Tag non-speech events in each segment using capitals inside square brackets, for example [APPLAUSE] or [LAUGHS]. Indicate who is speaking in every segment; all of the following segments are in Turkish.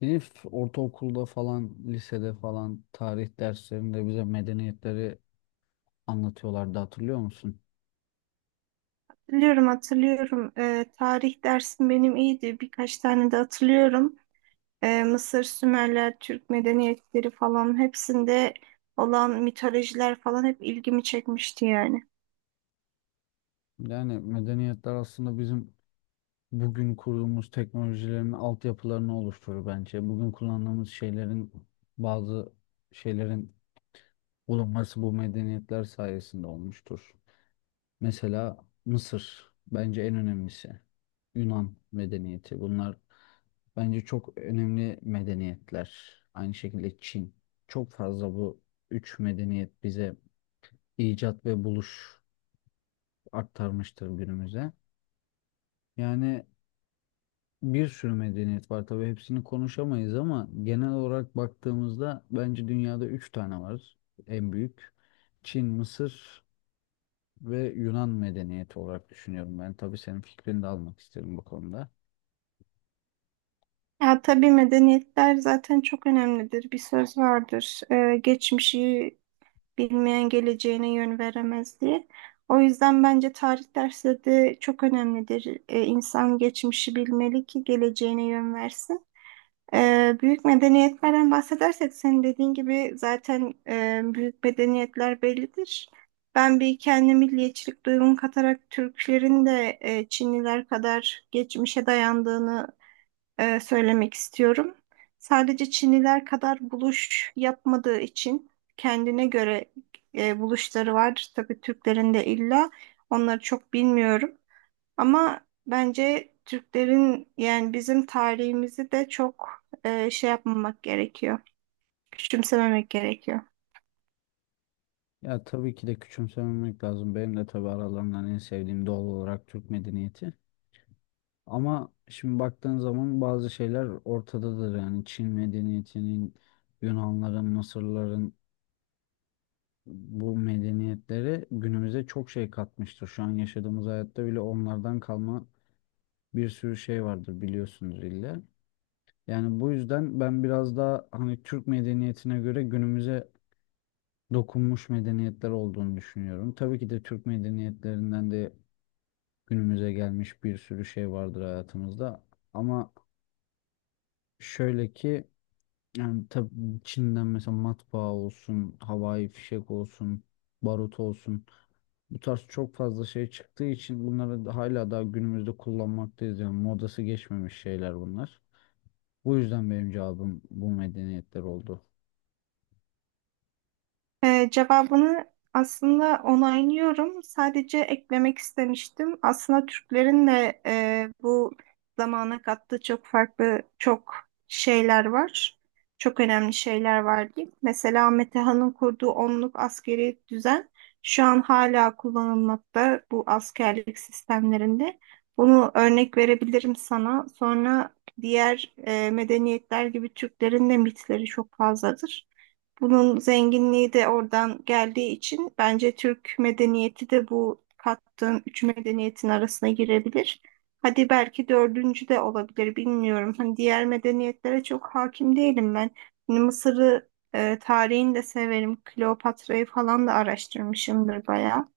Speaker 1: Ortaokulda falan, lisede falan tarih derslerinde bize medeniyetleri anlatıyorlardı, hatırlıyor musun?
Speaker 2: Hatırlıyorum, hatırlıyorum. Tarih dersim benim iyiydi. Birkaç tane de hatırlıyorum. Mısır, Sümerler, Türk medeniyetleri falan hepsinde olan mitolojiler falan hep ilgimi çekmişti yani.
Speaker 1: Yani medeniyetler aslında bizim bugün kurduğumuz teknolojilerin altyapılarını oluşturur bence. Bugün kullandığımız şeylerin bazı şeylerin bulunması bu medeniyetler sayesinde olmuştur. Mesela Mısır bence en önemlisi. Yunan medeniyeti. Bunlar bence çok önemli medeniyetler. Aynı şekilde Çin. Çok fazla bu üç medeniyet bize icat ve buluş aktarmıştır günümüze. Yani bir sürü medeniyet var. Tabii hepsini konuşamayız ama genel olarak baktığımızda bence dünyada üç tane var en büyük. Çin, Mısır ve Yunan medeniyeti olarak düşünüyorum ben. Tabii senin fikrini de almak isterim bu konuda.
Speaker 2: Ya tabii medeniyetler zaten çok önemlidir. Bir söz vardır. Geçmişi bilmeyen geleceğine yön veremez diye. O yüzden bence tarih dersi de çok önemlidir. İnsan geçmişi bilmeli ki geleceğine yön versin. Büyük medeniyetlerden bahsedersek senin dediğin gibi zaten büyük medeniyetler bellidir. Ben bir kendi milliyetçilik duygumu katarak Türklerin de Çinliler kadar geçmişe dayandığını söylemek istiyorum. Sadece Çinliler kadar buluş yapmadığı için kendine göre buluşları var. Tabii Türklerin de illa onları çok bilmiyorum. Ama bence Türklerin yani bizim tarihimizi de çok şey yapmamak gerekiyor. Küçümsememek gerekiyor.
Speaker 1: Ya tabii ki de küçümsememek lazım. Benim de tabii aralarından en sevdiğim doğal olarak Türk medeniyeti. Ama şimdi baktığın zaman bazı şeyler ortadadır. Yani Çin medeniyetinin, Yunanların, Mısırların bu medeniyetleri günümüze çok şey katmıştır. Şu an yaşadığımız hayatta bile onlardan kalma bir sürü şey vardır biliyorsunuz illa. Yani bu yüzden ben biraz daha hani Türk medeniyetine göre günümüze dokunmuş medeniyetler olduğunu düşünüyorum. Tabii ki de Türk medeniyetlerinden de günümüze gelmiş bir sürü şey vardır hayatımızda. Ama şöyle ki yani tabii Çin'den mesela matbaa olsun, havai fişek olsun, barut olsun. Bu tarz çok fazla şey çıktığı için hala daha günümüzde kullanmaktayız. Yani modası geçmemiş şeyler bunlar. Bu yüzden benim cevabım bu medeniyetler oldu.
Speaker 2: Cevabını aslında onaylıyorum. Sadece eklemek istemiştim. Aslında Türklerin de bu zamana kattığı çok farklı çok şeyler var. Çok önemli şeyler var diyeyim. Mesela Metehan'ın kurduğu onluk askeri düzen şu an hala kullanılmakta bu askerlik sistemlerinde. Bunu örnek verebilirim sana. Sonra diğer medeniyetler gibi Türklerin de mitleri çok fazladır. Bunun zenginliği de oradan geldiği için bence Türk medeniyeti de bu kattığım üç medeniyetin arasına girebilir. Hadi belki dördüncü de olabilir bilmiyorum. Hani diğer medeniyetlere çok hakim değilim ben. Hani Mısır'ı tarihini de severim. Kleopatra'yı falan da araştırmışımdır bayağı.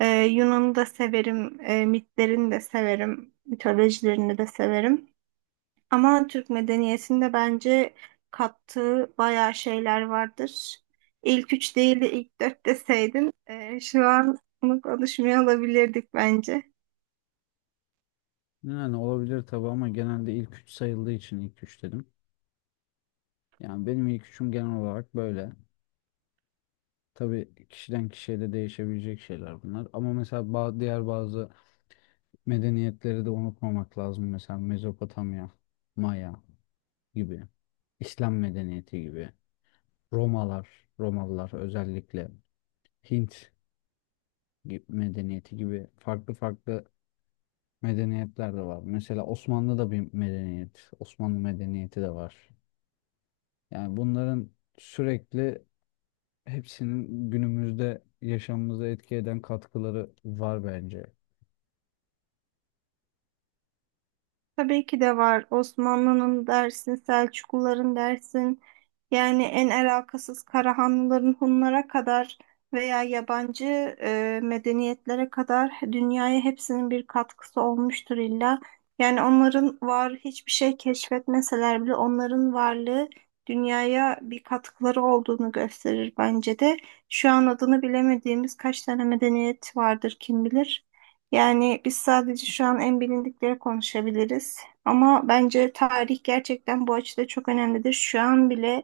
Speaker 2: Yunan'ı da severim. Mitlerini de severim. Mitolojilerini de severim. Ama Türk medeniyetinde bence kattığı bayağı şeyler vardır. İlk üç değil de ilk dört deseydin şu an bunu konuşmuyor olabilirdik bence.
Speaker 1: Yani olabilir tabii ama genelde ilk üç sayıldığı için ilk üç dedim. Yani benim ilk üçüm genel olarak böyle. Tabii kişiden kişiye de değişebilecek şeyler bunlar. Ama mesela diğer bazı medeniyetleri de unutmamak lazım. Mesela Mezopotamya, Maya gibi, İslam medeniyeti gibi, Romalar, Romalılar özellikle, Hint medeniyeti gibi farklı farklı medeniyetler de var. Mesela Osmanlı da bir medeniyet, Osmanlı medeniyeti de var. Yani bunların sürekli hepsinin günümüzde yaşamımıza etki eden katkıları var bence.
Speaker 2: Tabii ki de var. Osmanlı'nın dersin, Selçukluların dersin. Yani en alakasız Karahanlıların Hunlara kadar veya yabancı medeniyetlere kadar dünyaya hepsinin bir katkısı olmuştur illa. Yani onların var hiçbir şey keşfetmeseler bile onların varlığı dünyaya bir katkıları olduğunu gösterir bence de. Şu an adını bilemediğimiz kaç tane medeniyet vardır kim bilir. Yani biz sadece şu an en bilindikleri konuşabiliriz. Ama bence tarih gerçekten bu açıda çok önemlidir. Şu an bile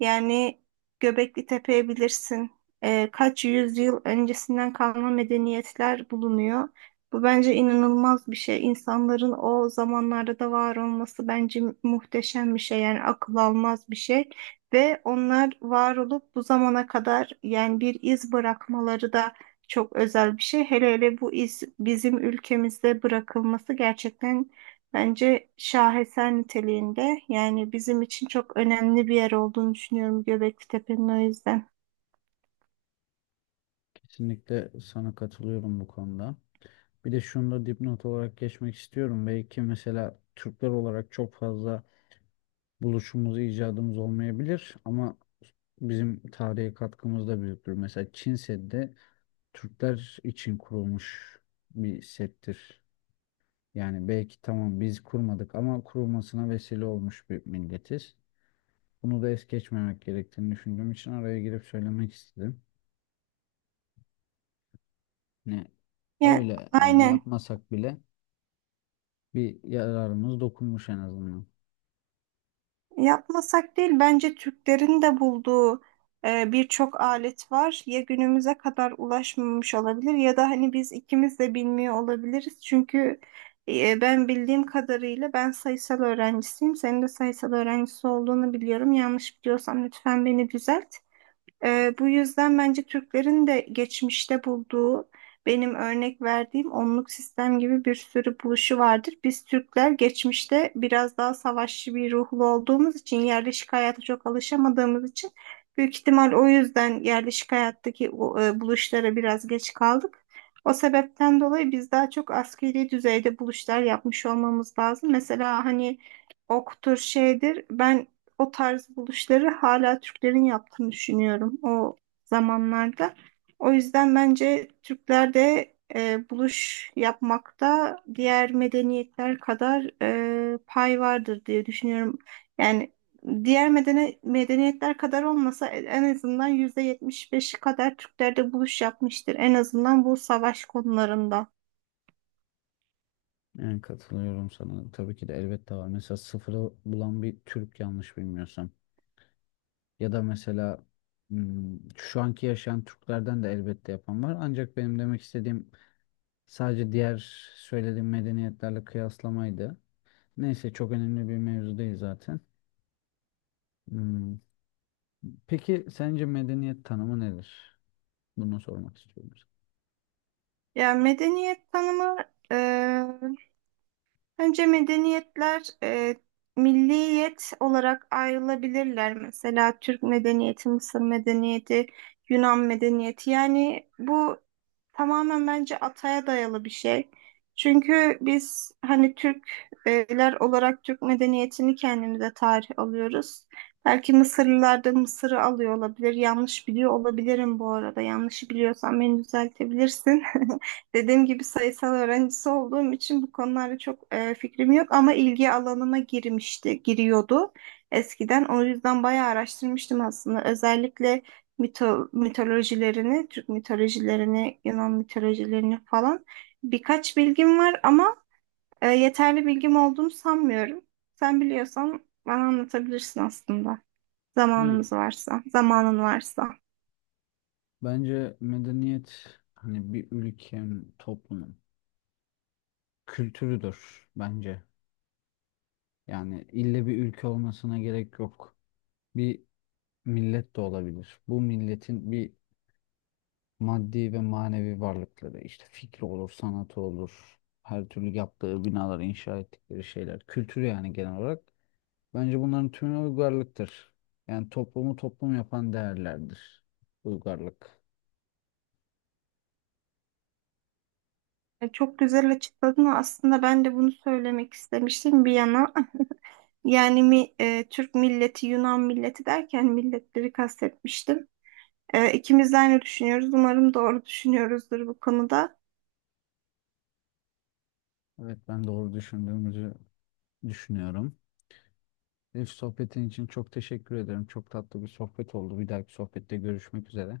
Speaker 2: yani Göbekli Tepe'ye bilirsin. Kaç yüzyıl öncesinden kalma medeniyetler bulunuyor. Bu bence inanılmaz bir şey. İnsanların o zamanlarda da var olması bence muhteşem bir şey. Yani akıl almaz bir şey. Ve onlar var olup bu zamana kadar yani bir iz bırakmaları da çok özel bir şey. Hele hele bu iz bizim ülkemizde bırakılması gerçekten bence şaheser niteliğinde. Yani bizim için çok önemli bir yer olduğunu düşünüyorum Göbekli Tepe'nin o yüzden.
Speaker 1: Kesinlikle sana katılıyorum bu konuda. Bir de şunu da dipnot olarak geçmek istiyorum. Belki mesela Türkler olarak çok fazla buluşumuz, icadımız olmayabilir ama bizim tarihe katkımız da büyüktür. Mesela Çin Seddi de Türkler için kurulmuş bir settir. Yani belki tamam biz kurmadık ama kurulmasına vesile olmuş bir milletiz. Bunu da es geçmemek gerektiğini düşündüğüm için araya girip söylemek istedim. Ne
Speaker 2: Yani
Speaker 1: Öyle yani,
Speaker 2: aynen.
Speaker 1: yapmasak bile bir yararımız dokunmuş en azından.
Speaker 2: Yapmasak değil, bence Türklerin de bulduğu birçok alet var. Ya günümüze kadar ulaşmamış olabilir ya da hani biz ikimiz de bilmiyor olabiliriz. Çünkü ben bildiğim kadarıyla ben sayısal öğrencisiyim. Senin de sayısal öğrencisi olduğunu biliyorum. Yanlış biliyorsam lütfen beni düzelt. Bu yüzden bence Türklerin de geçmişte bulduğu benim örnek verdiğim onluk sistem gibi bir sürü buluşu vardır. Biz Türkler geçmişte biraz daha savaşçı bir ruhlu olduğumuz için yerleşik hayata çok alışamadığımız için büyük ihtimal o yüzden yerleşik hayattaki buluşlara biraz geç kaldık. O sebepten dolayı biz daha çok askeri düzeyde buluşlar yapmış olmamız lazım. Mesela hani oktur şeydir. Ben o tarz buluşları hala Türklerin yaptığını düşünüyorum o zamanlarda. O yüzden bence Türkler de buluş yapmakta diğer medeniyetler kadar pay vardır diye düşünüyorum. Yani diğer medeniyetler kadar olmasa en azından %75'i kadar Türkler de buluş yapmıştır. En azından bu savaş konularında.
Speaker 1: Yani katılıyorum sana. Tabii ki de elbette var. Mesela sıfırı bulan bir Türk yanlış bilmiyorsam. Ya da mesela şu anki yaşayan Türklerden de elbette yapan var. Ancak benim demek istediğim sadece diğer söylediğim medeniyetlerle kıyaslamaydı. Neyse çok önemli bir mevzu değil zaten. Hmm, Peki sence medeniyet tanımı nedir? Bunu sormak istiyorum
Speaker 2: Yani medeniyet tanımı e, bence medeniyetler milliyet olarak ayrılabilirler. Mesela Türk medeniyeti, Mısır medeniyeti, Yunan medeniyeti. Yani bu tamamen bence ataya dayalı bir şey. Çünkü biz hani Türkler olarak Türk medeniyetini kendimize tarih alıyoruz. Belki Mısırlılar da Mısır'ı alıyor olabilir. Yanlış biliyor olabilirim bu arada. Yanlışı biliyorsam beni düzeltebilirsin. [LAUGHS] Dediğim gibi sayısal öğrencisi olduğum için bu konularda çok fikrim yok ama ilgi alanıma girmişti, giriyordu eskiden. O yüzden bayağı araştırmıştım aslında. Özellikle mitolojilerini, Türk mitolojilerini, Yunan mitolojilerini falan birkaç bilgim var ama yeterli bilgim olduğunu sanmıyorum. Sen biliyorsan bana anlatabilirsin aslında.
Speaker 1: sana. Hı.
Speaker 2: Zamanın varsa.
Speaker 1: Bence medeniyet hani bir ülkenin, toplumun kültürüdür bence. Yani ille bir ülke olmasına gerek yok. Bir millet de olabilir. Bu milletin bir maddi ve manevi varlıkları, işte fikri olur, sanatı olur, her türlü yaptığı binaları, inşa ettikleri şeyler, kültürü yani genel olarak. Bence bunların tümü uygarlıktır. Yani toplumu toplum yapan değerlerdir. Uygarlık.
Speaker 2: Çok güzel açıkladın aslında ben de bunu söylemek istemiştim bir yana. Türk milleti, Yunan milleti derken milletleri kastetmiştim. İkimiz de aynı düşünüyoruz. Umarım doğru düşünüyoruzdur bu konuda.
Speaker 1: Evet, ben doğru düşündüğümüzü düşünüyorum. Elif, sohbetin için çok teşekkür ederim. Çok tatlı bir sohbet oldu. Bir dahaki sohbette görüşmek üzere.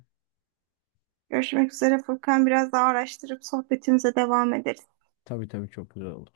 Speaker 2: Görüşmek üzere Furkan. Biraz daha araştırıp sohbetimize devam ederiz.
Speaker 1: Tabii tabii, çok güzel olur.